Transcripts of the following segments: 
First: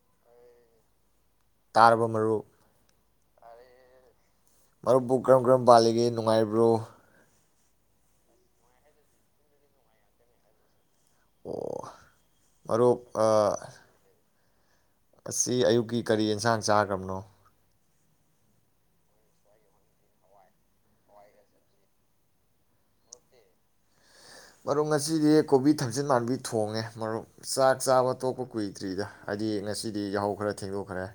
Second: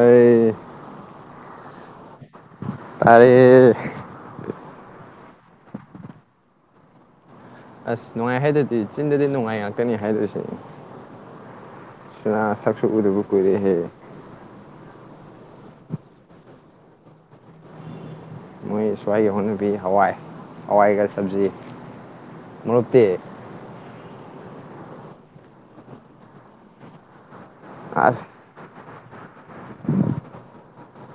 ꯑꯩ ꯇꯥꯔꯕꯣ ꯃꯔꯨꯞ ꯇꯥꯏꯌꯦ ꯃꯔꯨꯞꯄꯨ ꯀꯔꯝ ꯀꯔꯝ ꯄꯥꯜꯂꯤꯒꯦ ꯅꯨꯡꯉꯥꯏꯔꯤꯕ꯭ꯔꯣ ꯑꯁ ꯅꯨꯡꯉꯥꯏ ꯍꯥꯏꯗꯗꯤ ꯆꯤꯟꯗꯗꯤ ꯅꯨꯡꯉꯥꯏ ꯉꯥꯛꯇꯅꯤ ꯍꯥꯏꯗꯣꯏꯁꯦ ꯑꯣ ꯁꯅꯥ ꯁꯛꯁꯨ ꯃꯔꯨꯞ ꯎꯗꯕ ꯑꯥ, ꯀꯨꯏꯔꯦꯍꯦ ꯉꯁꯤ ꯑꯌꯨꯛꯀꯤ ꯀꯔꯤ ꯌꯦꯟꯁꯥꯡ ꯆꯥꯒ꯭ꯔꯕꯅꯣ ꯃꯣꯏ ꯁ꯭ꯋꯥꯏꯒꯤ ꯍꯧꯅꯕꯤ ꯍꯋꯥꯏ ꯍꯋꯥꯏꯒ ꯁꯕꯖꯤ ꯃꯔꯨꯞꯇꯤ ꯃꯔꯨꯞ ꯉꯁꯤꯗꯤ ꯀꯣꯕꯤ ꯊꯝꯆꯦꯠ ꯃꯥꯟꯕꯤ ꯊꯣꯡꯉꯦ ꯃꯔꯨꯞ ꯆꯥꯛ ꯆꯥꯕ ꯑꯁ ꯇꯣꯛꯄ ꯀꯨꯏꯗ꯭ꯔꯤꯗ ꯍꯥꯏꯗꯤ ꯉꯁꯤꯗꯤ ꯌꯥꯍꯧ ꯈꯔ ꯊꯦꯡꯗꯣꯛ ꯈꯔꯦ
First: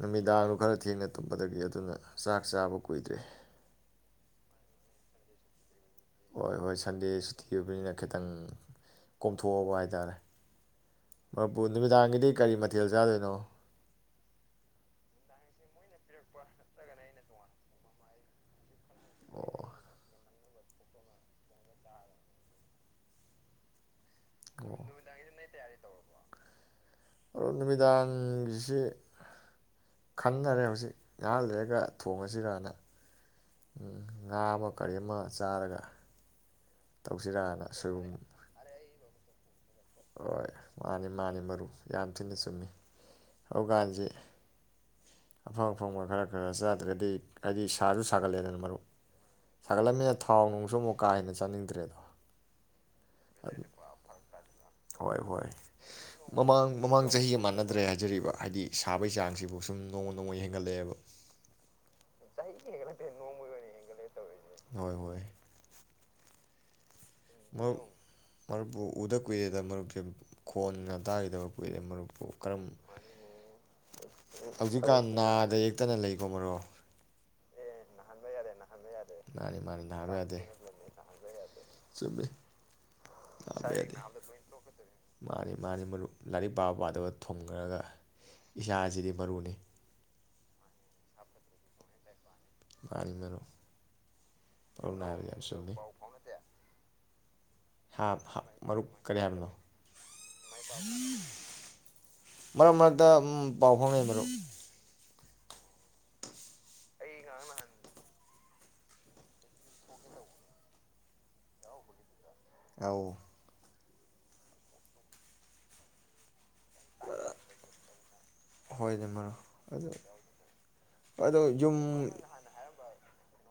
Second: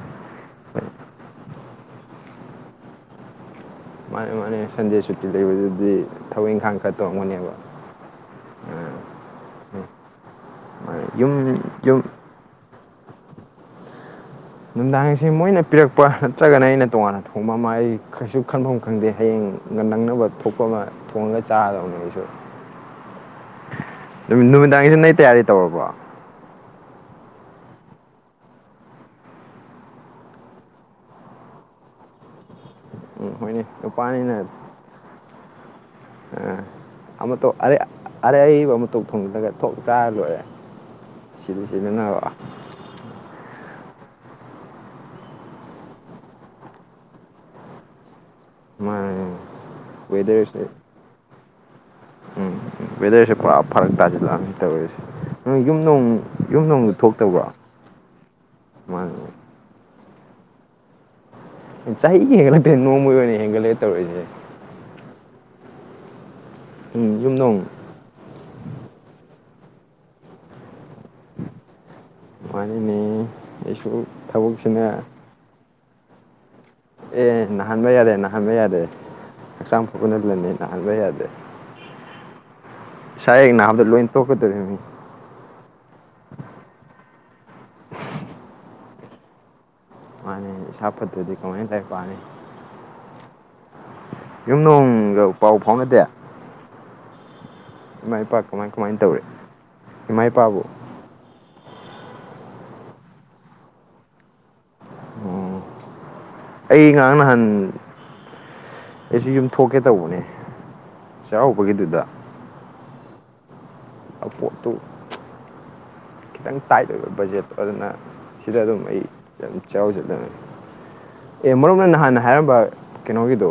ꯅꯨꯃꯤꯗꯥꯡ ꯈꯔ ꯊꯦꯡꯅ ꯇꯨꯝꯕꯗꯒꯤ ꯑꯗꯨꯅ ꯆꯥꯛ ꯆꯥꯕ ꯀꯨꯏꯗ꯭ꯔꯤ꯫ ꯃꯥꯅꯦ ꯃꯥꯅꯦ ꯁꯟꯗꯦ ꯁꯨꯇꯤ ꯂꯩꯕꯗꯨꯗꯤ ꯊꯕꯛ ꯍꯣꯏ ꯍꯣꯏ ꯏꯪꯈꯥꯡ ꯈꯔ ꯁꯟꯗꯦ ꯁꯨꯇꯤ ꯇꯧꯔꯝꯒꯅꯦꯕ ꯑꯣꯏꯕꯅꯤꯅ ꯈꯤꯇꯪ ꯀꯣꯝꯊꯣꯛꯑꯕ ꯍꯥꯏ ꯇꯥꯔꯦ ꯃꯥꯅꯦ. ꯃꯄꯨ ꯌꯨꯝ ꯌꯨꯝ ꯅꯨꯃꯤꯗꯥꯡꯒꯤꯗꯤ ꯀꯔꯤ ꯃꯠ ꯊꯦꯜ ꯆꯥꯗꯣꯏꯅꯣ ꯅꯨꯡꯗꯥꯡꯁꯦ ꯃꯣꯏꯅ ꯄꯤꯔꯛꯄ ꯅꯠꯇ꯭ꯔꯒꯅ ꯑꯩꯅ ꯇꯣꯉꯥꯟꯅ ꯊꯣꯡꯕ ꯑꯃ ꯑꯩ ꯀꯩꯁꯨ ꯈꯟꯐꯝ ꯈꯪꯗꯦ ꯍꯌꯦꯡ ꯑꯣ ꯉꯟꯅ ꯅꯪꯅꯕ ꯊꯣꯛ ꯊꯣꯛꯄ ꯑꯃ ꯊꯣꯡꯉꯒ ꯆꯥꯒꯗꯧꯅꯦ ꯑꯩꯁꯨ꯫ ꯅꯨꯃꯤꯠ ꯑꯣ ꯅꯨꯃꯤꯗꯥꯡꯖꯤꯗ ꯅꯣꯏ ꯇꯌꯥꯔꯤ ꯇꯧꯔꯕꯣ ꯑꯗꯣ ꯅꯨꯃꯤꯗꯥꯡꯖꯦ ꯈꯟꯅꯔꯦ ꯍꯧꯖꯤꯛ ꯉꯥꯏꯍꯥꯛ ꯂꯩꯔꯒ ꯊꯣꯡꯉꯖꯤꯔꯅ ꯎꯝ ꯍꯣꯏꯅꯦ ꯅꯨꯄꯥꯅꯤꯅ ꯆꯥꯔꯒ ꯑ ꯑꯃ ꯇꯣꯛ ꯑ ꯇꯧꯁꯤꯔꯅ ꯁꯣꯏꯕꯨꯝ ꯑꯔꯩꯕ ꯑꯃꯇꯣꯛ ꯊꯣꯡꯖꯤꯜꯂꯒ ꯊꯣꯛ ꯆꯥꯔ ꯂꯣꯏꯔꯦ ꯍꯣꯏ ꯃꯥꯅꯤ ꯃꯥꯅꯤ ꯁꯤꯗ ꯁꯤꯗꯅꯕ ꯍꯧꯒꯥꯟꯖꯤ ꯑꯐꯪ ꯑꯐꯪꯕ ꯈꯔ ꯈꯔ ꯆꯥꯗ꯭ꯔꯗꯤ ꯍꯥꯏꯗꯤ ꯁꯥꯖꯨ ꯁ ꯃꯥꯅꯦ ꯊꯥꯎ ꯋꯦꯗꯔꯁꯦ ꯅꯨꯡꯁꯨ ꯑꯃꯨꯛ ꯀꯥ ꯍꯦꯟꯅ ꯆꯥꯅꯤꯡꯗ꯭ꯔꯦꯗꯣ ꯎꯝ ꯋꯦꯗꯔꯁꯦ ꯄꯨꯔꯥ ꯐꯔꯛ ꯇꯥꯖꯤꯜꯂꯑꯕꯅꯤ ꯇꯧꯔꯤꯖꯦ ꯍꯣꯏ ꯍꯣꯏ ꯃꯃꯥꯡ ꯃꯃꯥꯡ ꯆꯍꯤꯒ ꯊꯣꯛꯇꯕ꯭ꯔꯣ ꯃꯥꯟꯅꯗ꯭ꯔꯦ ꯍꯥꯏꯖꯔꯤꯕ ꯍꯥꯏꯗꯤ ꯁꯥꯕꯩ ꯃꯥꯅꯦ ꯆꯥꯡꯖꯤꯕꯨ ꯁꯨꯝ ꯅꯣꯡꯃ ꯅꯣꯡꯃꯩ ꯍꯦꯟꯒꯠꯂꯛꯑꯦꯕ ꯆꯍꯤꯒꯤ ꯍꯦꯟꯒꯠꯂꯛꯇꯦ ꯅꯣꯡꯃꯒꯤ ꯑꯣꯏꯅ ꯍꯦꯟꯒꯠꯂꯛꯑꯦ ꯇꯧꯔꯤꯖꯦ꯫ ꯍꯣꯏ ꯍꯣꯏ꯫ ꯎꯝ ꯌꯨꯝꯅꯨꯡ ꯃꯔꯨꯞ ꯃꯔꯨꯞꯄꯨ ꯎꯗ ꯀꯨꯏꯔꯦꯗ ꯃꯔꯨꯞꯁꯦ ꯈꯣꯟꯒ ꯇꯥꯒꯤꯗꯕ ꯀꯨꯏꯔꯦ ꯃꯔꯨꯞ ꯃꯥꯅꯤꯅꯦ ꯑꯩꯁꯨ ꯊꯕꯛꯁꯤꯅꯦ꯫ ꯀꯠꯇꯅ ꯂꯩꯕꯣ ꯃꯔꯣ ꯑꯦ ꯅꯅꯥꯍꯟꯕ ꯌꯥꯗꯦ ꯅꯥꯍꯟꯕ ꯌꯥꯗꯦ ꯑꯗꯨ ꯃꯥꯅꯤ ꯃꯥꯅꯤ ꯍꯛꯆꯥꯡ ꯅꯥꯕ ꯌꯥꯗꯦ ꯐꯍꯕ ꯌꯥꯗꯦ ꯆꯨꯝꯃꯤ ꯁꯥꯏ ꯍꯦꯛ ꯅꯥꯕ ꯅꯍꯕꯗꯣ ꯌꯥꯗꯦ ꯂꯣꯏ ꯇꯣꯛꯀꯗꯧꯔꯤ ꯃꯤ ꯃꯥꯅꯤ ꯃꯥꯅꯤ ꯃꯔꯨꯞ ꯂꯥꯏꯔꯤꯛ ꯄꯥꯕ ꯄꯥꯗꯕ ꯊꯣꯈ꯭ꯔꯒ ꯏꯁꯥ ꯑꯁꯤꯗꯤ ꯃꯔꯨꯅꯤ ꯁꯥꯐꯠꯇꯨꯗꯤ ꯀꯃꯥꯏꯅ ꯇꯕꯅꯤ ꯒꯥꯔꯤ ꯃꯔꯣ ꯌꯨꯝ ꯅꯣꯡꯒ ꯄꯥꯎ ꯐꯥꯎꯅꯗꯦ ꯍꯥ ꯏꯃꯥ ꯏꯄꯥ ꯀꯃꯥꯏ ꯃꯔꯨꯞ ꯀꯃꯥꯏꯅ ꯀꯔꯤ ꯇꯧꯔꯤ ꯍꯥꯏꯕꯅꯣ ꯏꯃꯥ ꯏꯄꯥꯕꯨ ꯃꯔꯛ ꯃꯔꯛꯇ ꯄꯥꯎ ꯐꯥꯎꯅꯩ ꯃꯔꯨꯞ ꯑꯣ ꯑꯩ ꯉꯍꯥꯡ ꯅꯍꯥꯟ ꯑꯩꯁꯨ ꯌꯨꯝ ꯊꯣꯛꯀꯦ ꯇꯧꯕꯅꯦ ꯆꯥꯛꯧꯕꯒꯤꯗꯨꯗ ꯑꯥꯎ ꯑꯄꯨ ꯇꯨ ꯈꯤꯇꯪ ꯇꯥꯏꯠ ꯑꯣꯏꯕ ꯕꯖꯦꯠꯇꯣ ꯑꯗꯨꯅ ꯁꯤꯗ ꯑꯗꯨꯝ ꯑꯩ ꯍꯣꯏꯅꯦ ꯃꯔꯨꯞ ꯌꯥꯝ ꯑꯗꯨ ꯆꯥꯎꯔꯖꯗꯅꯤ ꯑꯗꯣ ꯑꯦ ꯃꯔꯨꯞ ꯌꯨꯝ ꯑꯣꯏꯅ ꯅꯍꯥꯟꯅ ꯍꯥꯏꯔꯝꯕ ꯀꯩꯅꯣꯒꯤꯗ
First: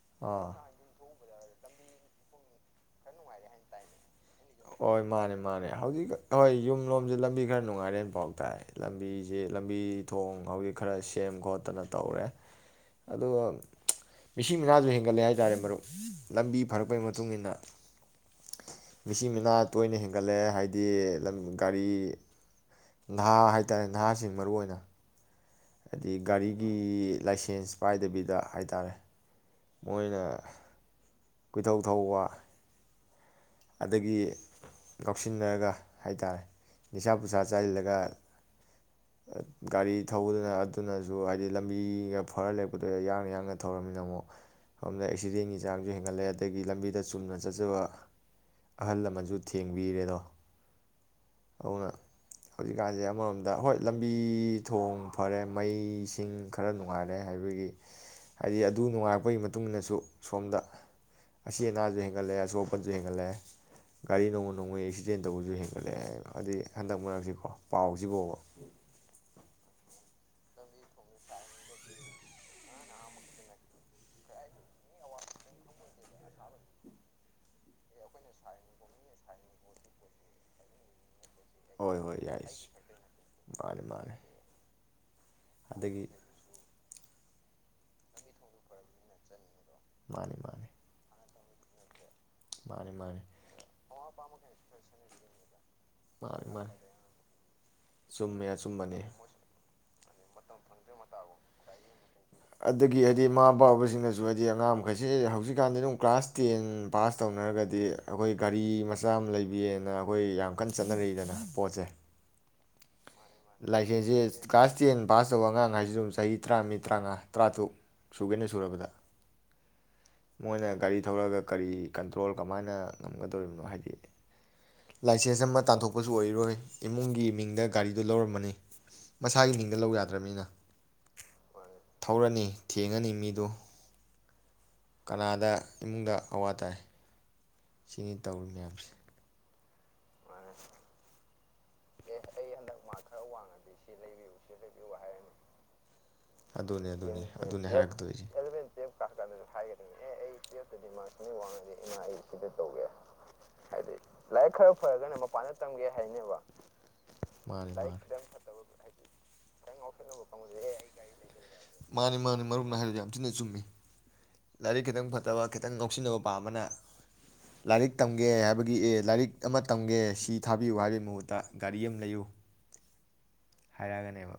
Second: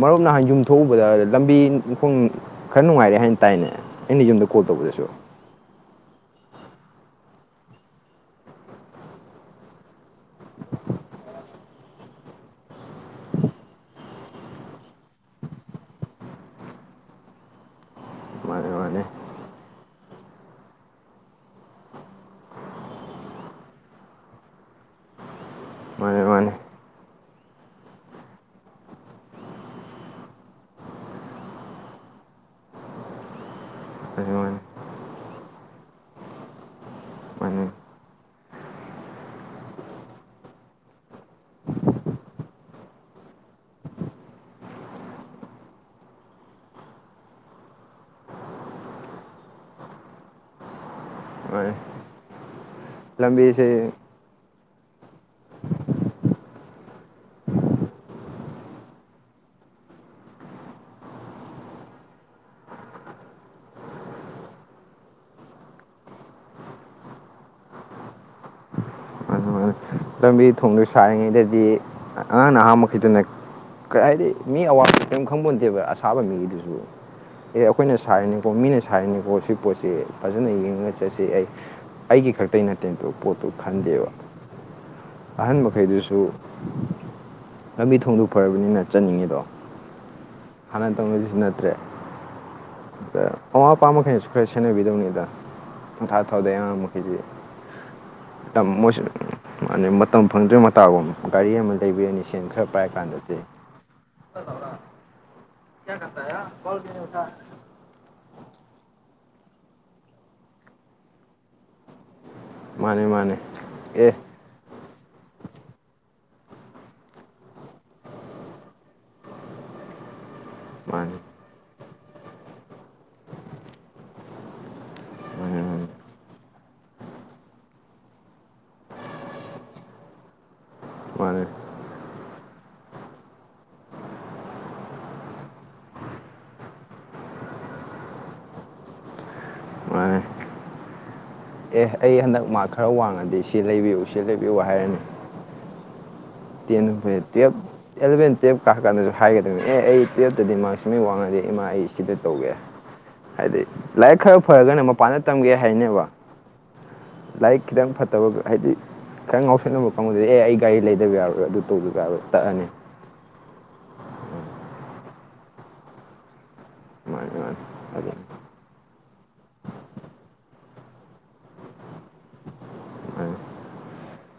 ꯃꯔꯨꯞ ꯅꯍꯥꯟ ꯑꯥ ꯌꯨꯝ ꯊꯣꯛꯎꯕꯗ ꯂꯝꯕꯤꯈꯣꯡ ꯈꯔ ꯅꯨꯡꯉꯥꯏꯔꯦ ꯍꯥꯏꯅ ꯇꯥꯏꯅꯦ ꯑꯩꯅ ꯌꯨꯝꯗ ꯀꯣꯜ ꯍꯣꯏ ꯇꯧꯕꯗꯁꯨ ꯃꯥꯅꯦ ꯃꯥꯅꯦ ꯍꯧꯖꯤꯛ ꯍꯣꯏ ꯌꯨꯝ ꯂꯣꯝꯁꯦ ꯂꯝꯕꯤ ꯈꯔ ꯅꯨꯡꯉꯥꯏꯔꯦꯅꯐꯥꯎ ꯇꯥꯏ ꯂꯝꯕꯤꯁꯦ ꯂꯝꯕꯤ ꯊꯣꯡ ꯍꯧꯖꯤꯛ ꯈꯔ ꯁꯦꯝ ꯈꯣꯠꯇꯅ ꯇꯧꯔꯦ ꯑꯗꯨꯒ ꯃꯤꯁꯤ ꯃꯤꯅꯥꯁꯨ ꯍꯦꯟꯒꯠꯂꯦ ꯍꯥꯏꯇꯥꯔꯦ ꯃꯔꯨꯞ ꯂꯝꯕꯤ ꯐꯔꯛꯄꯒꯤ ꯃꯇꯨꯡ ꯏꯟꯅ ꯃꯥꯅꯦ ꯃꯥꯅꯦ ꯃꯤꯆ ꯃꯤꯅꯥ ꯇꯣꯏꯅ ꯍꯦꯟꯒꯠꯂꯑꯦ ꯍꯥꯏꯗꯤ ꯒꯥꯔꯤ ꯅꯍꯥ ꯍꯥꯏꯇꯥꯔꯦ ꯅꯍꯥꯁꯤꯡ ꯃꯔꯨ ꯑꯣꯏꯅ ꯍꯥꯏꯗꯤ ꯃꯥꯅꯦ ꯃꯥꯅꯦ ꯒꯥꯔꯤꯒꯤ ꯂꯥꯏꯁꯦꯟꯁ ꯄꯥꯏꯗꯕꯤꯗ ꯍꯥꯏ ꯇꯔꯦ ꯃꯣꯏꯅ ꯀꯣꯏꯊꯧ ꯊꯧꯕ ꯑꯗꯒꯤ ꯃꯥꯅꯦ ꯉꯧꯁꯤꯟꯅꯔꯒ ꯍꯥꯏ ꯇꯥꯔꯦ ꯅꯤꯁꯥ ꯃꯥꯅꯦ ꯄꯨꯁꯥ ꯃꯥꯅꯦ ꯆꯥꯏꯁꯤꯜꯂꯒ ꯒꯥꯔꯤ ꯊꯧꯕꯗꯨꯅ ꯑꯗꯨꯅꯁꯨ ꯍꯥꯏꯗꯤ ꯂꯝꯕꯤꯒ ꯐꯔ ꯂꯩꯔꯛꯄꯗꯨꯣ ꯌꯥꯡꯅ ꯌꯥꯡꯅ ꯊꯧꯔꯝꯃꯤꯅ ꯑꯃꯨ ꯁꯣꯝꯗ ꯑꯦꯛꯁꯤꯗꯦꯟꯒꯤ ꯆꯥꯡꯁꯨ ꯍꯦꯟꯒꯠꯂꯛꯑꯦ ꯑꯗꯒꯤ ꯂꯝꯕꯤꯗ ꯆꯨꯝꯅ ꯆꯠꯆꯕ ꯑꯍꯜ ꯂꯃꯟꯁꯨ ꯊꯦꯡꯕꯤꯔꯦꯗꯣ ꯃꯥꯅꯦ ꯑꯗꯨꯅ ꯍꯧꯖꯤꯛꯀꯥꯟꯁꯦ ꯑꯃꯔꯣꯝꯗ ꯂꯝꯕꯤꯁꯦ ꯍꯣꯏ ꯂꯝꯕꯤ ꯊꯣꯡ ꯐꯔꯦ ꯃꯩꯁꯤꯡ ꯈꯔ ꯅꯨꯡꯉꯥꯏꯔꯦ ꯍꯥꯏꯕꯒꯤ ꯍꯥꯏꯗꯤ ꯑꯗꯨ ꯅꯨꯡꯉꯥꯏꯔꯛꯄꯒꯤ ꯃꯇꯨꯡ ꯏꯟꯅꯁꯨ ꯁꯣꯝꯗ ꯑꯁꯤ ꯑꯅꯥꯁꯨ ꯍꯦꯟꯒꯠꯂꯛꯑꯦ ꯑꯁꯞꯄ ꯁꯨ ꯍꯦꯟꯒꯠꯂꯛꯑꯦ ꯒꯥꯔꯤ ꯅꯣꯡꯃ ꯅꯣꯡꯃꯒꯤ ꯑꯦꯛꯁꯤꯗꯦꯟ ꯇꯧꯕꯁꯨ ꯍꯦꯟꯒꯠꯂꯛꯑꯦ ꯍꯥꯏꯗꯤ ꯍꯟꯗꯛ ꯃꯔꯛꯁꯤꯀꯣ ꯄꯥꯎꯁꯤ ꯐꯥꯎꯕ ꯃꯥꯅꯦ ꯃꯥꯅꯦ ꯂꯝꯕꯤ ꯊꯣꯡꯗ ꯁꯥꯔꯤꯉꯩꯗꯗꯤ ꯑꯉꯥꯡ ꯅ ꯑꯍꯥꯃꯛꯗꯅꯔꯤ ꯍꯥꯏꯗꯤ ꯃꯤ ꯑꯋꯥꯕ ꯀꯔꯤꯝ ꯈꯪꯕꯣꯟꯗꯦꯕ ꯑꯁꯥꯕ ꯃꯤꯒꯤꯗꯨꯁꯨ ꯑꯦ ꯑꯩꯈꯣꯏꯅ ꯁꯥꯔꯤꯅꯤꯀꯣ ꯃꯤꯅ ꯁꯥꯔꯤꯅꯤꯀꯣ ꯁꯤ ꯄꯣꯠꯁꯤ ꯐꯖꯅ ꯌꯦꯡꯉꯒ ꯆꯠꯁꯤ ꯑꯩ ꯍꯣꯏ ꯍꯣꯏ ꯑꯩꯒꯤ ꯌꯥꯏ ꯈꯛꯇꯒꯤ ꯅꯠꯇꯦꯇ ꯄꯣꯠꯇꯨ ꯃꯥꯅꯤ ꯈꯟꯗꯦꯕ ꯃꯥꯅꯤ ꯑꯍꯟ ꯑꯗꯒꯤ ꯃꯈꯩꯗꯨꯁꯨ ꯂꯝꯕꯤ ꯊꯣꯡꯗꯣꯛ ꯐꯔꯕꯅꯤꯅ ꯆꯠꯅꯤꯡꯉꯤꯗꯣ ꯃꯥꯅꯤ ꯃꯥꯅꯤ ꯍꯅ ꯇꯁꯤ ꯅ ꯇ꯭ꯔꯦ ꯃꯥꯅꯤ ꯑ ꯃꯥꯅꯤ ꯑꯋꯥꯥ ꯑꯄꯥ ꯃꯈꯁꯨ ꯈꯔ ꯁꯦꯟꯅꯕꯤꯗꯧꯅꯤꯗ ꯄꯪ ꯊꯥ ꯃꯥꯅꯤ ꯊꯥꯗꯩ ꯃꯥꯅꯤ ꯑꯉꯥꯡ ꯃꯈꯩꯁꯤ ꯆꯨꯝꯃꯦ ꯑꯆꯨꯝꯕꯅꯤ ꯑ ꯃꯇꯝ ꯐꯪꯗ꯭ꯔꯣꯏ ꯃꯇꯥꯒꯨꯝ ꯒꯥꯔꯤ ꯑꯃ ꯂꯩꯕꯤꯔꯅꯤ ꯁꯦꯟ ꯈꯔ ꯄꯥꯏꯔ ꯀꯥꯟꯗꯗꯤ ꯑꯗꯨ ꯍꯥꯏꯗꯤ ꯑꯉꯥꯡ ꯃꯈꯩꯁꯤ ꯍꯧꯖꯤꯛꯀꯥꯟꯗꯤ ꯑꯗꯨꯝ ꯀ꯭ꯂꯥꯁ ꯇꯦꯟ ꯄꯥꯁ ꯇꯧꯅꯔꯒꯗꯤ ꯑꯩꯈꯣꯏ ꯒꯥꯔꯤ ꯃꯆꯥ ꯑꯃ ꯂꯩꯕꯤꯌꯦꯅ ꯑꯩꯈꯣꯏ ꯌꯥꯝ ꯀꯟꯅ ꯆꯠꯅꯔꯛꯏꯗꯅ ꯄꯣꯠꯁꯦ ꯃꯥꯅꯤ ꯂꯥꯏꯔꯤꯛꯁꯦꯜꯁꯦ ꯀ꯭ꯂꯥꯁ ꯇꯦꯟ ꯄꯥꯁ ꯇꯧꯕ ꯑꯉꯥꯡ ꯍꯥꯏꯁꯤ ꯑꯗꯨꯝ ꯆꯍꯤ ꯇꯔꯥ ꯃꯤꯔꯤ ꯇꯔꯥꯃꯉꯥ ꯇꯔꯥꯇꯔꯨꯛ ꯁꯨꯒꯦꯅ ꯁꯨꯔꯕꯗ ꯃꯣꯏꯅ ꯒꯥꯔꯤ ꯃꯥꯅꯦ ꯊꯧꯔꯛꯑꯒ ꯀꯔꯤ ꯀꯟꯇ꯭ꯔꯣꯜ ꯀꯃꯥꯏꯅ ꯉꯝꯒꯗꯧꯔꯤꯕꯅꯣ ꯍꯥꯏꯗꯤ ꯂꯥꯏꯁꯦꯟꯁ ꯑꯃ ꯃꯥꯅꯦ ꯇꯥꯟꯊꯣꯛꯄꯁꯨ ꯑꯣꯏꯔꯣꯏ ꯏꯃꯨꯡꯒꯤ ꯃꯤꯡꯗ ꯒꯥꯔꯤꯗꯨ ꯂꯧꯔꯝꯃꯅꯤ ꯃꯁꯥꯒꯤ ꯃꯤꯡꯗ ꯂꯧ ꯌꯥꯗ꯭ꯔꯅꯤꯅ ꯃꯥꯅꯦ ꯃꯥꯅꯦ ꯊꯧꯔꯅꯤ ꯊꯦꯡꯉꯅꯤ ꯃꯤꯗꯨ ꯀꯅꯥꯗ ꯏꯃꯨꯡꯗ ꯑꯋꯥ ꯇꯥꯏ ꯁꯤꯅꯤ ꯇꯧꯔꯤ ꯃꯌꯥꯝꯁꯦ ꯃꯥꯅꯦ ꯑꯦ ꯑꯩ ꯍꯟꯗꯛ ꯃꯥ ꯈꯔ ꯋꯥꯡꯉꯗꯤ ꯁꯤ ꯂꯩꯕꯤꯌꯨ ꯁꯤ ꯂꯩꯕꯤꯌꯨ ꯍꯥꯏꯔꯅꯤ ꯑꯗꯨꯅꯦ ꯇꯦꯟ ꯑꯗꯨꯅꯦ ꯇꯨꯌꯦ ꯑꯗꯨꯅꯦ ꯍꯥꯏꯔꯛꯀꯗꯣꯏꯁꯦ ꯑꯦꯂꯚꯦꯟ ꯇꯨꯌꯦꯜꯞ ꯀꯥꯔ ꯀꯥꯟꯗꯁꯨ ꯍꯥꯏꯒꯗꯕꯅꯦ ꯑꯦ ꯑꯩ ꯇꯨꯋꯜꯞꯇꯗꯤ ꯃꯥꯔꯛꯁꯃ ꯋꯥꯡꯉꯗꯦ ꯏꯃꯥ ꯑꯩ ꯁꯤꯗ ꯇꯧꯒꯦ ꯍꯥꯏꯗꯤ ꯂꯥꯏꯔꯤꯛ ꯈꯔ ꯐꯔꯒꯅ ꯃꯄꯥꯟꯗ ꯇꯝꯒꯦ ꯍꯥꯏꯅꯦꯕ ꯂꯥꯏꯔꯤꯛ ꯃꯥꯅꯤ ꯈꯤꯇꯪ ꯃꯥꯅꯤ ꯐꯠꯇꯕ ꯍꯥꯏꯗꯤ ꯈꯤꯇꯪ ꯉꯥꯎꯁꯟꯅꯕ ꯀꯥꯡꯕꯨꯗꯤ ꯑꯦ ꯑꯩ ꯒꯥꯔꯤ ꯂꯩꯗꯕ ꯌꯥꯔꯣꯏ ꯑꯗꯨ ꯇꯧꯗꯕ ꯃꯥꯅꯦ ꯌꯥꯔꯣꯏ ꯃꯥꯅꯤ ꯇꯛꯑꯅꯤ ꯃꯔꯨꯞꯅ ꯍꯥꯏꯔꯤꯗꯣ ꯌꯥꯝ ꯊꯤꯅ ꯆꯨꯝꯃꯤ ꯂꯥꯏꯔꯤꯛ ꯈꯤꯇꯪ ꯐꯠꯇꯕ ꯈꯤꯇꯪ ꯅꯣꯛꯁꯤꯟꯅꯕ ꯄꯥꯝꯕꯅ ꯃꯥꯅꯤ ꯃꯥꯅꯤ ꯂꯥꯏꯔꯤꯛ ꯑꯗꯨ ꯇꯝꯒꯦ ꯍꯥꯏꯕꯒꯤ ꯑꯦ ꯂꯥꯏꯔꯤꯛ ꯑꯃ ꯇꯝꯒꯦ ꯁꯤ ꯊꯥꯕꯤꯌꯨ ꯍꯥꯏꯕꯒꯤ ꯃꯍꯨꯠꯇ ꯒꯥꯔꯤ ꯑꯃ ꯂꯩꯌꯨ ꯃꯥꯅꯤ ꯍꯥꯏꯔꯛꯑꯒꯅꯦꯕ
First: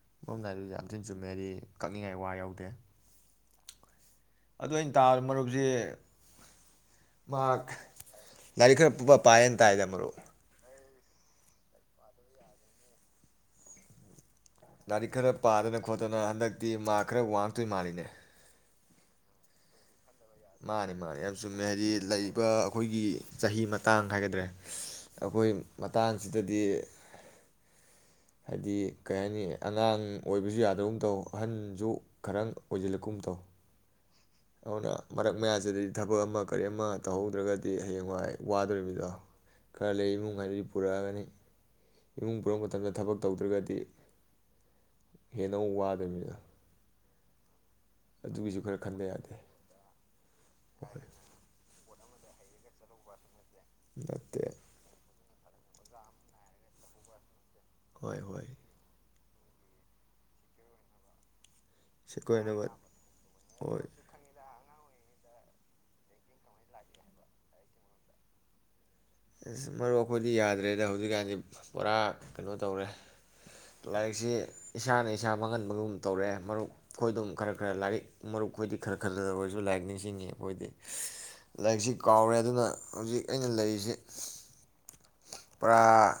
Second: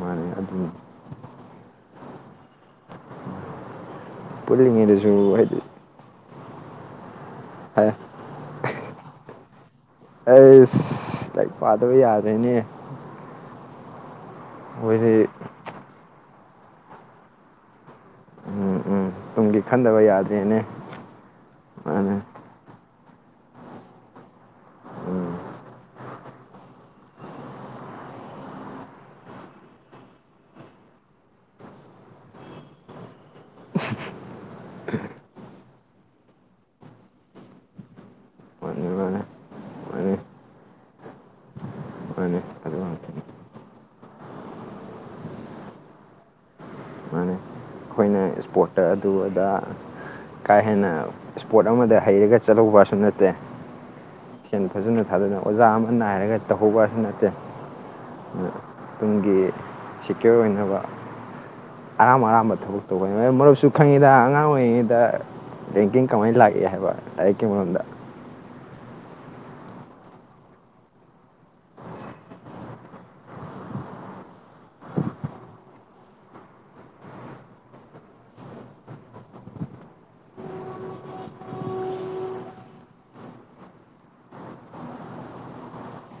ꯃꯥꯅꯤ ꯑꯗꯨꯅꯤ ꯃꯣꯝꯗꯏꯗꯨꯁꯨ ꯌꯥꯝ ꯊꯤꯟ ꯆꯨꯝꯃꯦꯗꯤ ꯀꯛꯅꯤꯡꯉꯥꯏ ꯋꯥ ꯌꯥꯎꯗꯦ ꯑꯗꯨ ꯑꯩꯅ ꯄꯨꯜꯂꯤꯉꯩꯗꯁꯨ ꯇꯥꯕ ꯍꯥꯏꯗꯤ ꯃꯔꯨꯞꯁꯦ ꯃꯍꯥꯛ ꯍꯥꯏ ꯂꯥꯏꯔꯤꯛ ꯈꯔ ꯄꯨꯕ ꯄꯥꯏꯌꯦꯅ ꯇꯥꯏꯗ ꯃꯔꯣ ꯑꯩꯁ ꯄꯥꯗꯕ ꯌꯥꯗ꯭ꯔꯦꯅꯦ ꯂꯥꯏꯔꯤꯛ ꯑꯩꯈꯣꯏꯗꯤ ꯈꯔ ꯄꯥꯗꯅ ꯐꯣꯠꯇꯣꯅ ꯍꯟꯗꯛꯇꯤ ꯃꯥꯛ ꯈꯔ ꯋꯥꯡꯗꯣꯏ ꯃꯥꯜꯂꯤꯅꯦ ꯒꯤ ꯈꯟꯗꯕ ꯌꯥꯗꯦ ꯃꯥꯅꯤ ꯃꯥꯅꯤ ꯌꯥꯝ ꯆꯨꯝꯃꯦ ꯍꯥꯏꯗꯤ ꯂꯩꯕ ꯑꯩꯈꯣꯏꯒꯤ ꯆꯍꯤ ꯃꯇꯥꯡ ꯍꯥꯏꯒꯗ꯭ꯔꯦ ꯎꯝ ꯑꯩꯈꯣꯏ ꯃꯇꯥꯡꯁꯤꯗꯗꯤ ꯍꯥꯏꯗꯤ ꯀꯩ ꯍꯥꯏꯅꯤ ꯑꯉꯥꯡ ꯑꯣꯏꯕꯁꯨ ꯌꯥꯗꯧꯕ ꯇꯧ ꯑꯍꯟꯁꯨ ꯈꯔ ꯑꯣꯏꯁꯤꯜꯂꯛꯀꯕ ꯇꯧ ꯑꯗꯨꯅ ꯃꯔꯛ ꯃꯌꯥꯁꯤꯗꯗꯤ ꯊꯕꯛ ꯑꯃ ꯀꯔꯤ ꯑꯃ ꯇꯧꯍꯧꯗ꯭ꯔꯒꯗꯤ ꯍꯌꯦꯡꯋꯥꯏ ꯃꯥꯅꯤ ꯋꯥꯗꯣꯔꯤꯕꯃꯤꯗꯣ ꯃꯥꯅꯤ ꯈꯔ ꯃꯥꯅꯤ ꯂꯩ ꯏꯃꯨꯡ ꯍꯥꯏꯅꯗꯤ ꯄꯨꯔꯛꯑꯒꯅꯤ ꯏꯃꯨꯡ ꯃꯥꯅꯤ ꯄꯨꯔꯛꯄ ꯑꯗꯨ ꯃꯇꯝꯗ ꯊꯕꯛ ꯉꯥꯛꯇꯅꯤ ꯇꯧꯗ꯭ꯔꯒꯗꯤ ꯍꯦꯟꯅꯛ ꯋꯥꯗꯣꯏꯅꯤꯗꯣ ꯃꯥꯅꯤ ꯑꯩꯈꯣꯏꯅ ꯑꯗꯨꯒꯤꯁꯨ ꯈꯔ ꯏꯁꯄꯣꯔꯠꯇ ꯈꯟꯕ ꯑꯗꯨ ꯌꯥꯗꯦ ꯑꯗ ꯀꯥ ꯍꯦꯟꯅ ꯏꯁꯄꯣꯔꯠ ꯑꯃꯗ ꯍꯩꯔꯒ ꯆꯠꯍꯧꯕꯁꯨ ꯅꯠꯇꯦ ꯅꯠꯇꯦ ꯁꯦꯟ ꯐꯥꯖꯅ ꯑꯗꯨꯅ ꯑꯣꯖꯥ ꯑꯃ ꯅꯥꯏꯔꯒ ꯇꯧꯍꯧꯕꯁꯨ ꯅꯠꯇꯦ ꯍꯣꯏ ꯍꯣꯏ ꯇꯨꯡꯒꯤ ꯁꯦꯀ꯭ꯌꯣꯔ ꯑꯣꯏꯅꯕ ꯑꯔꯥ ꯑꯔꯥꯥꯟꯕ ꯁꯦꯀꯣꯏꯅꯕ ꯊꯕꯛ ꯃꯔꯨꯞꯁꯨ ꯍꯣꯏ ꯈꯪꯉꯤꯗ ꯑꯉꯥꯡ [unintelligible] ꯀꯃꯥꯏꯅ ꯂꯥꯛꯏ ꯍꯥꯏꯕ ꯂꯥꯏꯔꯤꯛꯀꯤ ꯃꯔꯗ ꯑꯁ ꯃꯔꯨꯞ ꯑꯩꯈꯣꯏꯗꯤ ꯌꯥꯗ꯭ꯔꯦꯗ ꯍꯧꯖꯤꯛꯀꯥꯟꯗꯤ ꯄꯨꯔꯥ ꯀꯩꯅꯣ ꯇꯧꯔꯦ ꯂꯥꯏꯔꯤꯛꯁꯤ ꯏꯁꯥꯅ ꯏꯁꯥ ꯃꯥꯡꯍꯟꯕꯒꯨꯝ ꯇꯧꯔꯛꯑꯦ ꯃꯔꯨꯞ ꯈꯣꯏꯗꯝ ꯈꯔ ꯈꯔ ꯂꯥꯏꯔꯤꯛ ꯃꯔꯨꯞ ꯈꯣꯏꯗꯤ ꯈꯔ ꯈꯜꯂꯗ ꯑꯣꯏꯔꯁꯨ ꯂꯥꯏꯔꯤꯛ ꯅꯤꯡꯁꯤꯡꯉꯤ ꯑꯩꯈꯣꯏꯗꯤ ꯂꯥꯏꯔꯤꯛꯁꯤ ꯀꯥꯎꯔꯦ ꯑꯗꯨꯅ ꯍꯧꯖꯤꯛ ꯑꯩꯅ ꯂꯩꯔꯤꯁꯤ ꯄꯨꯔꯥ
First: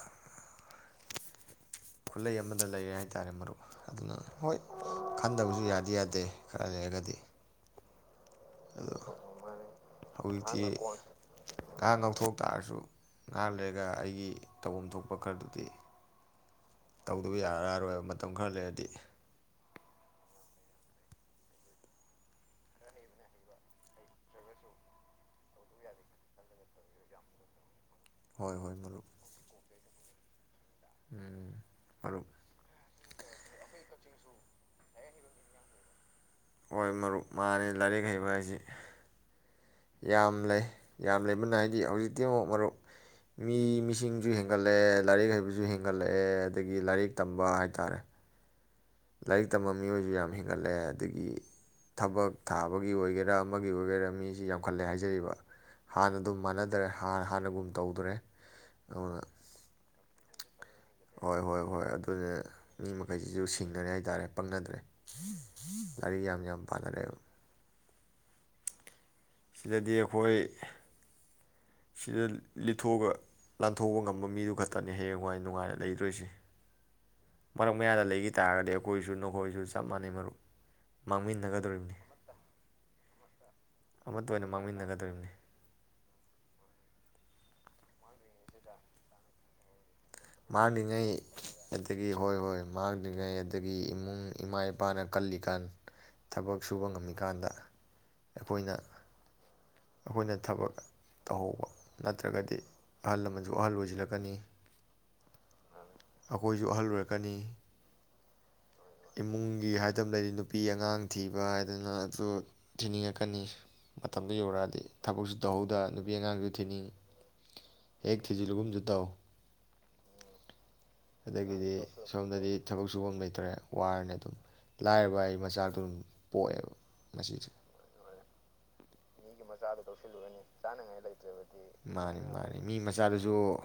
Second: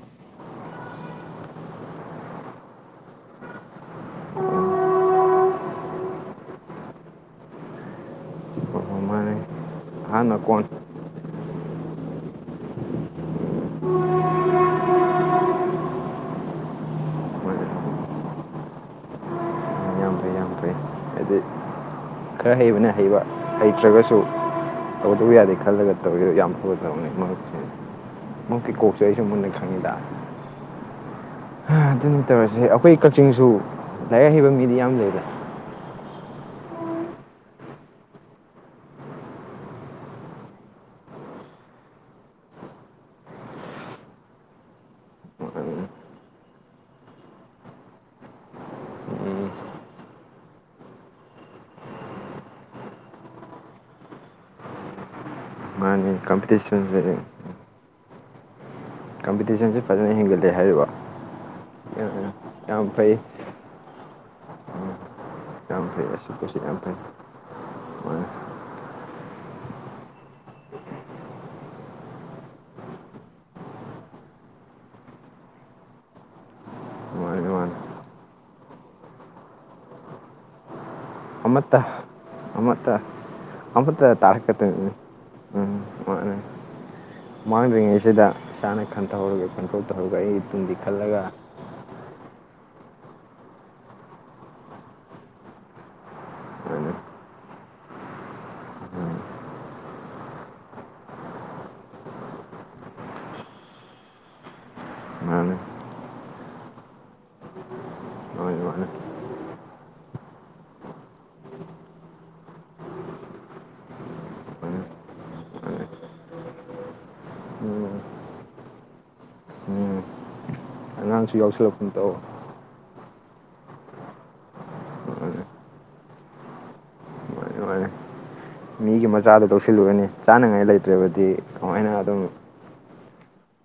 ꯈꯨꯠꯂꯩ ꯑꯃꯗ ꯂꯩꯔꯦ ꯍꯥꯏ ꯇꯔꯦ ꯃꯔꯨꯞ ꯑꯗꯨꯅ ꯍꯣꯏ ꯈꯟꯗꯕꯁꯨ ꯌꯥꯗꯤ ꯌꯥꯗꯦ ꯈꯔ ꯂꯩꯔꯒꯗꯤ ꯑꯗꯨ ꯃꯥꯅꯤ ꯑꯍꯥꯟꯕ ꯍꯧꯖꯤꯛꯇꯤ ꯀꯣꯟ ꯉꯥꯏꯍꯥꯛ ꯉꯥꯎꯊꯣꯛ ꯇꯥꯔꯁꯨ ꯉꯥꯏꯍꯥꯛ ꯂꯩꯔꯒ ꯑꯩꯒꯤ ꯇꯧꯐꯝ ꯊꯣꯛꯄ ꯈꯔꯗꯨꯗꯤ ꯇꯧꯗꯕ ꯃꯥꯅꯤ ꯌꯥꯔꯔꯔꯣꯏꯕ ꯃꯇꯝ ꯈꯔ ꯂꯩꯔꯗꯤ ꯌꯥꯝ ꯐꯩ ꯌꯥꯝ ꯐꯩ ꯍꯥꯏꯗꯤ ꯈꯔ ꯍꯩꯕꯅ ꯍꯩꯕ ꯍꯩꯇ꯭ꯔꯒꯁꯨ ꯇꯧꯗꯕ ꯌꯥꯗꯦ ꯈꯜꯂꯒ ꯇꯧꯗꯣ ꯌꯥꯝ ꯐꯕ ꯊꯕꯛꯅꯤ ꯃꯔꯨꯞꯁꯤꯡ ꯍꯣꯏ ꯃꯀꯤ ꯍꯣꯏ ꯃꯔꯨꯞ ꯀꯣꯛꯁꯦ ꯑꯩꯁꯨ ꯃꯅ ꯈꯪꯉꯤꯗ ꯎꯝ ꯃꯔꯨꯞ ꯑꯗꯨꯅꯤꯇꯔꯁꯤ ꯑꯩꯈꯣꯏ ꯀꯛꯆꯤꯡꯁꯨ ꯂꯥꯏꯔꯤꯛ ꯍꯩꯕ ꯃꯤꯗꯤ ꯌꯥꯝ ꯂꯩꯔꯦ ꯍꯣꯏ ꯃꯔꯨꯞ ꯃꯥꯅꯤ ꯂꯥꯏꯔꯤꯛ ꯍꯩꯕ ꯍꯥꯏꯁꯤ ꯌꯥꯝ ꯂꯩ ꯌꯥꯝ ꯂꯩꯕꯅ ꯍꯥꯏꯗꯤ ꯍꯧꯖꯤꯛꯇꯤ ꯑꯃꯨꯛ ꯃꯔꯨꯞ ꯃꯤ ꯃꯤꯁꯤꯡꯁꯨ ꯍꯦꯟꯒꯠꯂꯛꯑꯦ ꯂꯥꯏꯔꯤꯛ ꯍꯩꯕꯁꯨ ꯎꯝ, ꯍꯦꯟꯒꯠꯂꯛꯑꯦ ꯑꯗꯒꯤ ꯂꯥꯏꯔꯤꯛ ꯇꯝꯕ ꯍꯥꯏ ꯇꯥꯔꯦ ꯂꯥꯏꯔꯤꯛ ꯇꯝꯕ ꯃꯤꯑꯣꯏꯁꯨ ꯌꯥꯝ ꯍꯦꯟꯒꯠꯂꯛꯑꯦ ꯑꯗꯒꯤ ꯊꯕꯛ ꯊꯥꯕꯒꯤ ꯑꯣꯏꯒꯦꯔꯥ ꯑꯃꯒꯤ ꯑꯣꯏꯒꯦꯔꯥ ꯃꯤꯁꯤ ꯌꯥꯝꯈꯠꯂꯦ ꯍꯥꯏꯖꯔꯤꯕ ꯃꯥꯅꯤ ꯍꯥꯟꯅ ꯑꯗꯨꯝ ꯃꯥꯟꯅꯗꯔꯦ ꯀꯝꯄꯤꯇꯤꯁꯟꯁꯦ ꯍꯥꯟꯅ ꯍꯥꯟꯅꯒꯨꯝ ꯇꯧꯗꯔꯦ ꯀꯝꯄꯤꯇꯤꯁꯟꯁꯤꯦ ꯐꯖꯅ ꯍꯦꯟꯒꯠꯂꯦ ꯍꯥꯏꯔꯤꯕ ꯍꯣꯏ ꯍꯣꯏ ꯍꯣꯏ ꯑꯗꯨꯅ ꯌꯥꯝ ꯃꯤꯅꯤ ꯐꯩ ꯃꯈꯥꯁꯤ ꯍꯤꯡꯅꯔꯦ ꯍꯥꯏꯇꯥꯔꯦ ꯄꯪꯅꯗ꯭ꯔꯦ ꯎ ꯑꯩ ꯑꯁ ꯄꯩ ꯑꯄ ꯁꯤꯗꯗꯤ ꯑꯩꯈꯣꯏ ꯁꯤꯗ ꯂꯤꯠꯊꯣꯛꯑꯒ ꯂꯥꯟꯊꯣꯛꯄ ꯉꯝꯕ ꯃꯤꯗꯨ ꯈꯛꯇꯅꯤ ꯍꯌꯦꯡꯋꯥꯏ ꯅꯨꯡꯉꯥꯏꯅ ꯂꯩꯗꯣꯏꯁꯤꯦ ꯃꯥꯅꯤ ꯃꯔꯛ ꯃꯥꯅꯤ ꯃꯌꯥꯗ ꯂꯩꯈꯤ ꯇꯥꯒꯗꯤ ꯑꯩ ꯀꯣꯏꯁꯨ ꯅꯈꯣꯏꯁꯨ ꯆꯞ ꯃꯥꯟꯅꯩ ꯃꯔꯨ ꯑ ꯇ ꯑ ꯇ ꯑꯠꯇ ꯑꯃꯠꯇ ꯑꯣꯏꯅ ꯇꯔꯀꯇ ꯃꯥꯡꯃꯤꯟꯅꯒꯗꯣꯔꯤꯕꯅꯤ ꯎꯝ ꯑ ꯎꯝ ꯃꯥꯡꯗ꯭ꯔꯤꯉꯩꯁꯤꯗ ꯏꯁꯥꯅ ꯈꯟꯊꯍꯔꯒ ꯈꯟꯊꯣꯛ ꯃꯥꯡꯜꯂꯤꯉꯩ ꯑꯗꯒꯤ ꯍꯣꯏ ꯍꯣꯏ ꯃꯥꯡꯗ꯭ꯔꯤꯉꯩ ꯑꯗꯒꯤ ꯏꯃꯨꯡ ꯏꯃꯥ ꯏꯄꯥꯅ ꯀꯜꯂꯤꯀꯥꯟ ꯊꯕꯛ ꯁꯨꯕ ꯃꯥꯅꯤ ꯉꯝꯃꯤꯀꯥꯟꯗ ꯑꯩꯈꯣꯏꯅ ꯎꯝ, ꯑꯩꯈꯣꯏꯅ ꯊꯕꯛ ꯇꯧꯍꯧꯕ ꯅꯠꯇ꯭ꯔꯒꯗꯤ ꯑꯍꯜ ꯂꯃꯟꯁꯨ ꯑꯍꯜ ꯑꯣꯏꯁꯤꯜꯂꯛꯀꯅꯤ ꯃꯥꯅꯤ ꯑꯩꯈꯣꯏꯁꯨ ꯑꯍꯜ ꯑꯣꯏꯔꯛꯀꯅꯤ ꯃꯥꯅꯤ ꯃꯥꯅꯤ ꯏꯃꯨꯡꯒꯤ ꯍꯥꯏꯗꯕ ꯂꯩꯔꯤ ꯅꯨꯄꯤ ꯑꯉꯥꯡ ꯊꯤꯕ ꯍꯥꯏꯗꯅꯁꯨ ꯊꯤꯅꯤꯡꯉꯛꯀꯅꯤ ꯃꯇꯝꯗꯨ ꯃꯥꯅꯤ ꯌꯧꯔꯛꯑꯗꯤ ꯊꯕꯛꯁꯨ ꯇꯧꯍꯧꯗ ꯅꯨꯄꯤ ꯑꯉꯥꯡꯁꯨ ꯊꯤꯅꯤꯡꯉꯤ ꯎꯝ ꯍꯦꯛ ꯊꯤꯖꯤꯜꯂꯨꯒꯨꯝꯁꯨ ꯇꯧ ꯎꯝ ꯑꯉꯥꯡꯁꯨ ꯑꯗꯒꯤꯗꯤ ꯌꯥꯎꯁꯜꯂꯛꯀꯨꯝ ꯇꯧ ꯁꯣꯝꯗꯗꯤ ꯊꯕꯛ ꯁꯨꯐꯝ ꯂꯩꯇ꯭ꯔꯦ ꯋꯥꯔꯅꯤ ꯑꯗꯨꯝ ꯂꯥꯏꯔꯕ ꯃꯥꯅꯤ ꯑꯩ ꯃꯆꯥꯛꯗꯨꯣ ꯑꯗꯨꯝ ꯄꯣꯛꯑꯦꯕ ꯃꯁꯤꯁꯦ ꯍꯣꯏ ꯃꯤꯒꯤ ꯃꯖ ꯃꯤꯒꯤ ꯃꯆꯥꯗꯨ ꯇꯧꯁꯤꯜꯂꯨꯒꯅꯤ ꯆꯥꯅꯉꯥꯏ ꯂꯩꯇ꯭ꯔꯕꯗꯤ ꯀꯃꯥꯏꯅ ꯃꯥꯅꯤ ꯑꯗꯨꯝ ꯃꯥꯅꯤ ꯃꯤ ꯃꯆꯥꯗꯨꯁꯨ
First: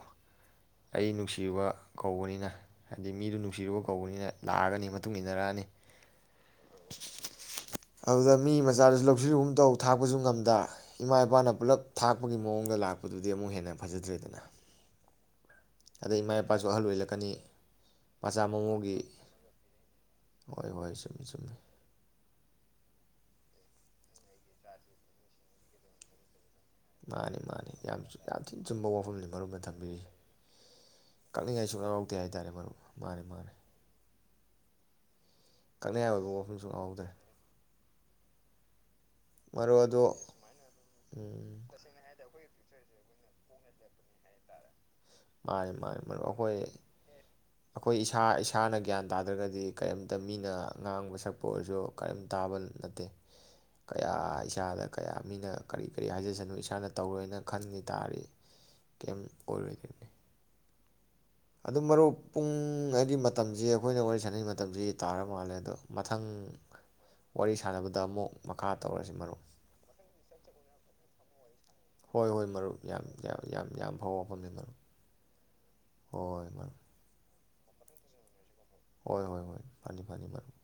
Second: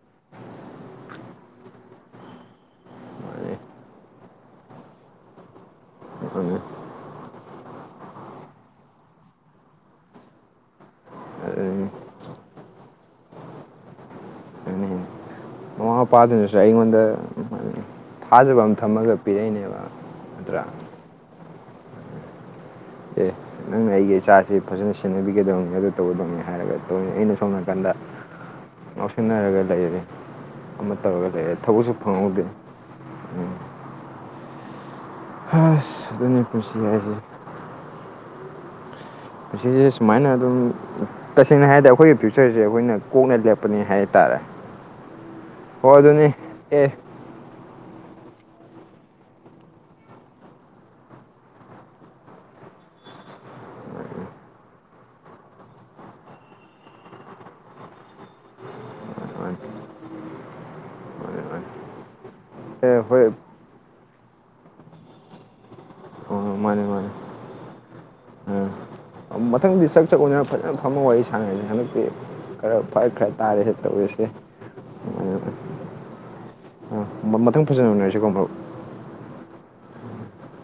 ꯑꯩ ꯅꯨꯡꯁꯤꯨꯕ ꯀꯧꯕꯅꯤꯅ ꯍꯥꯏꯗꯤ ꯃꯤꯗꯨ ꯅꯨꯡꯁꯤꯔꯨꯕ ꯀꯧꯕꯅꯤꯅ ꯂꯥꯛꯑꯒꯅꯤ ꯃꯇꯨꯡ ꯏꯟꯅꯔꯛꯑꯅꯤ ꯑꯗꯨꯗ ꯃꯤ ꯃꯆꯥꯗꯨꯁꯨ ꯂꯧꯁꯤꯜꯂꯨꯕꯨꯝ ꯇꯧ ꯊꯥꯛꯄꯁꯨꯝꯗ ꯗ ꯏꯃꯥ ꯏꯄꯥꯅ ꯄꯨꯜꯂꯞ ꯊꯥꯛꯄꯒꯤ ꯃꯑꯣꯡꯗ ꯂꯥꯛꯄꯗꯨꯗꯤ ꯑꯃꯨꯛ ꯍꯦꯟꯅ ꯐꯖꯗ꯭ꯔꯦꯗꯅ ꯃꯃꯥ ꯑꯗꯩ ꯏꯃꯥ ꯃꯄꯥꯗꯨꯅꯁꯨ ꯏꯄꯥꯁꯨ ꯑꯍꯜ ꯑꯩꯉꯣꯟꯗ ꯑꯣꯏꯜꯂꯛꯀꯅꯤ ꯃꯆꯥ ꯊꯥꯖꯕ ꯑꯃ ꯃꯃꯧꯒꯤ ꯊꯝꯃꯒ ꯄꯤꯔꯛꯏꯅꯦꯕ ꯑꯗꯨꯠꯇ꯭ꯔꯥ ꯍꯣꯏ ꯍꯣꯏ ꯆꯨꯝꯃꯤ ꯆꯨꯝꯃꯤ ꯑꯦ ꯅꯪꯅ ꯑꯩꯒꯤ ꯏꯆꯥꯁꯤ ꯐꯖꯅ ꯁꯦꯟꯅꯕꯤꯒꯗꯕꯅꯤ ꯑꯗꯨ ꯇꯧꯒꯗꯕꯅꯦ ꯃꯥꯅꯤ ꯃꯥꯅꯤ ꯌꯥꯝ ꯌꯥꯝ ꯊꯤꯤꯟ ꯆꯨꯝꯕ ꯋꯥꯐꯝꯅꯤ ꯃꯔꯨꯞꯅ ꯉꯥꯎꯁꯤꯟꯅꯔꯒ ꯂꯩꯔꯦ ꯊꯝꯕꯤꯔꯤꯁꯤ ꯑꯃ ꯇꯧꯔꯒ ꯂꯩꯔꯦ ꯀꯛꯅꯤꯡꯉꯥꯏ ꯁꯨꯡ ꯊꯕꯛꯁꯨ ꯂꯔꯥꯎꯇꯦ ꯍꯥꯏ ꯐꯪꯍꯧꯗꯦ ꯇꯇꯥꯔꯦ ꯃꯔꯨꯞ ꯃꯥꯅꯤ ꯃꯥꯅꯤ ꯑꯁ ꯀꯛꯅꯤꯡꯉꯥꯏ ꯑꯣꯏꯕ ꯑꯗꯨꯅ ꯋꯥꯐꯝ ꯄꯨꯟꯁꯤ ꯁꯨꯡꯌꯥꯎ ꯌꯥꯎꯗ꯭ꯔꯦ ꯍꯥꯏꯁꯦ ꯃꯔꯨꯞ ꯁꯤꯁꯦ ꯑꯗꯣ ꯁꯨꯃꯥꯏꯅ ꯑꯗꯨꯝ ꯎꯝ ꯇꯁꯦꯡꯅ ꯍꯥꯏꯔꯗꯤ ꯑꯩꯈꯣꯏꯒꯤ ꯐꯌꯨꯆꯔ ꯁꯛꯆꯔꯁꯦ ꯑꯩꯈꯣꯏꯅ ꯀꯣꯛꯅ ꯂꯦꯞꯄꯅꯦ ꯍꯥꯏꯇꯥꯔꯦ ꯃꯥꯏ ꯃꯥꯏ ꯃꯔ ꯑꯩꯈꯣꯏ ꯑꯩꯈꯣꯏ ꯏꯁꯥ ꯏꯁꯥꯅ ꯒ꯭ꯌꯥꯟ ꯇꯥꯗ꯭ꯔꯒꯗꯤ ꯀꯔꯤꯝꯇ ꯃꯤꯅ ꯉꯥꯡꯕ ꯁꯛꯄ ꯑꯣꯏꯔꯁꯨ ꯀꯔꯤꯝ ꯇꯥꯕ ꯅꯠꯇꯦ ꯀꯌꯥ ꯏꯁꯥꯗ ꯀꯌꯥ ꯃꯤꯅ ꯀꯔꯤ ꯀꯔꯤ ꯍꯥꯏꯖꯁꯅꯨ ꯏꯁꯥꯅ ꯇꯧꯔꯣꯏꯅ ꯈꯟꯈꯤ ꯇꯥꯔꯤ ꯀꯔꯤꯝ ꯃꯥꯅꯤ ꯑꯣꯏꯔꯣꯏꯗꯣꯏꯅꯣ ꯃꯥꯅꯤ ꯃꯥꯅꯤ ꯑꯗꯨ ꯃꯔꯨꯞ ꯄꯨꯡ ꯑꯦ ꯍꯥꯏꯗꯤ ꯍꯣꯏ ꯃꯇꯝꯁꯤ ꯑꯩꯈꯣꯏꯅ ꯋꯥꯔꯤ ꯁꯥꯟꯅꯩ ꯃꯇꯝꯁꯤ ꯇꯥꯔ ꯃꯥꯜꯂꯦ ꯑꯗꯣ ꯃꯊꯪ ꯑꯣ ꯃꯥꯅꯤ ꯃꯥꯅꯤ ꯋꯥꯔꯤ ꯁꯥꯟꯅꯕꯗ ꯑꯃꯨꯛ ꯃꯈꯥ ꯇꯧꯔꯁꯤ ꯃꯔꯨꯞ ꯃꯊꯪꯗꯤ ꯁꯥꯛ ꯆꯥꯛꯎꯗꯅ ꯐꯖꯅ ꯐꯝꯃ ꯋꯥꯔꯤ ꯁꯥꯟꯅꯅꯤ ꯍꯟꯗꯛꯇꯤ ꯍꯣꯏ ꯍꯣꯏ ꯈꯔ ꯃꯔꯨꯞ ꯌꯥꯝ ꯐꯋꯥꯏ ꯈꯔ ꯌꯥꯝ ꯌꯥꯝ ꯇꯥꯔꯦꯁꯤ ꯌꯥꯝ ꯐꯕ ꯇꯧꯔꯤꯁꯤ ꯍ ꯃꯊꯪ ꯐꯖꯅꯃꯤꯟꯅꯔ ꯁꯤꯦꯒꯨꯝꯕ ꯍꯣꯏ ꯍꯣꯏ ꯍꯣꯏ ꯐꯅꯤ ꯐꯅꯤ ꯃꯔ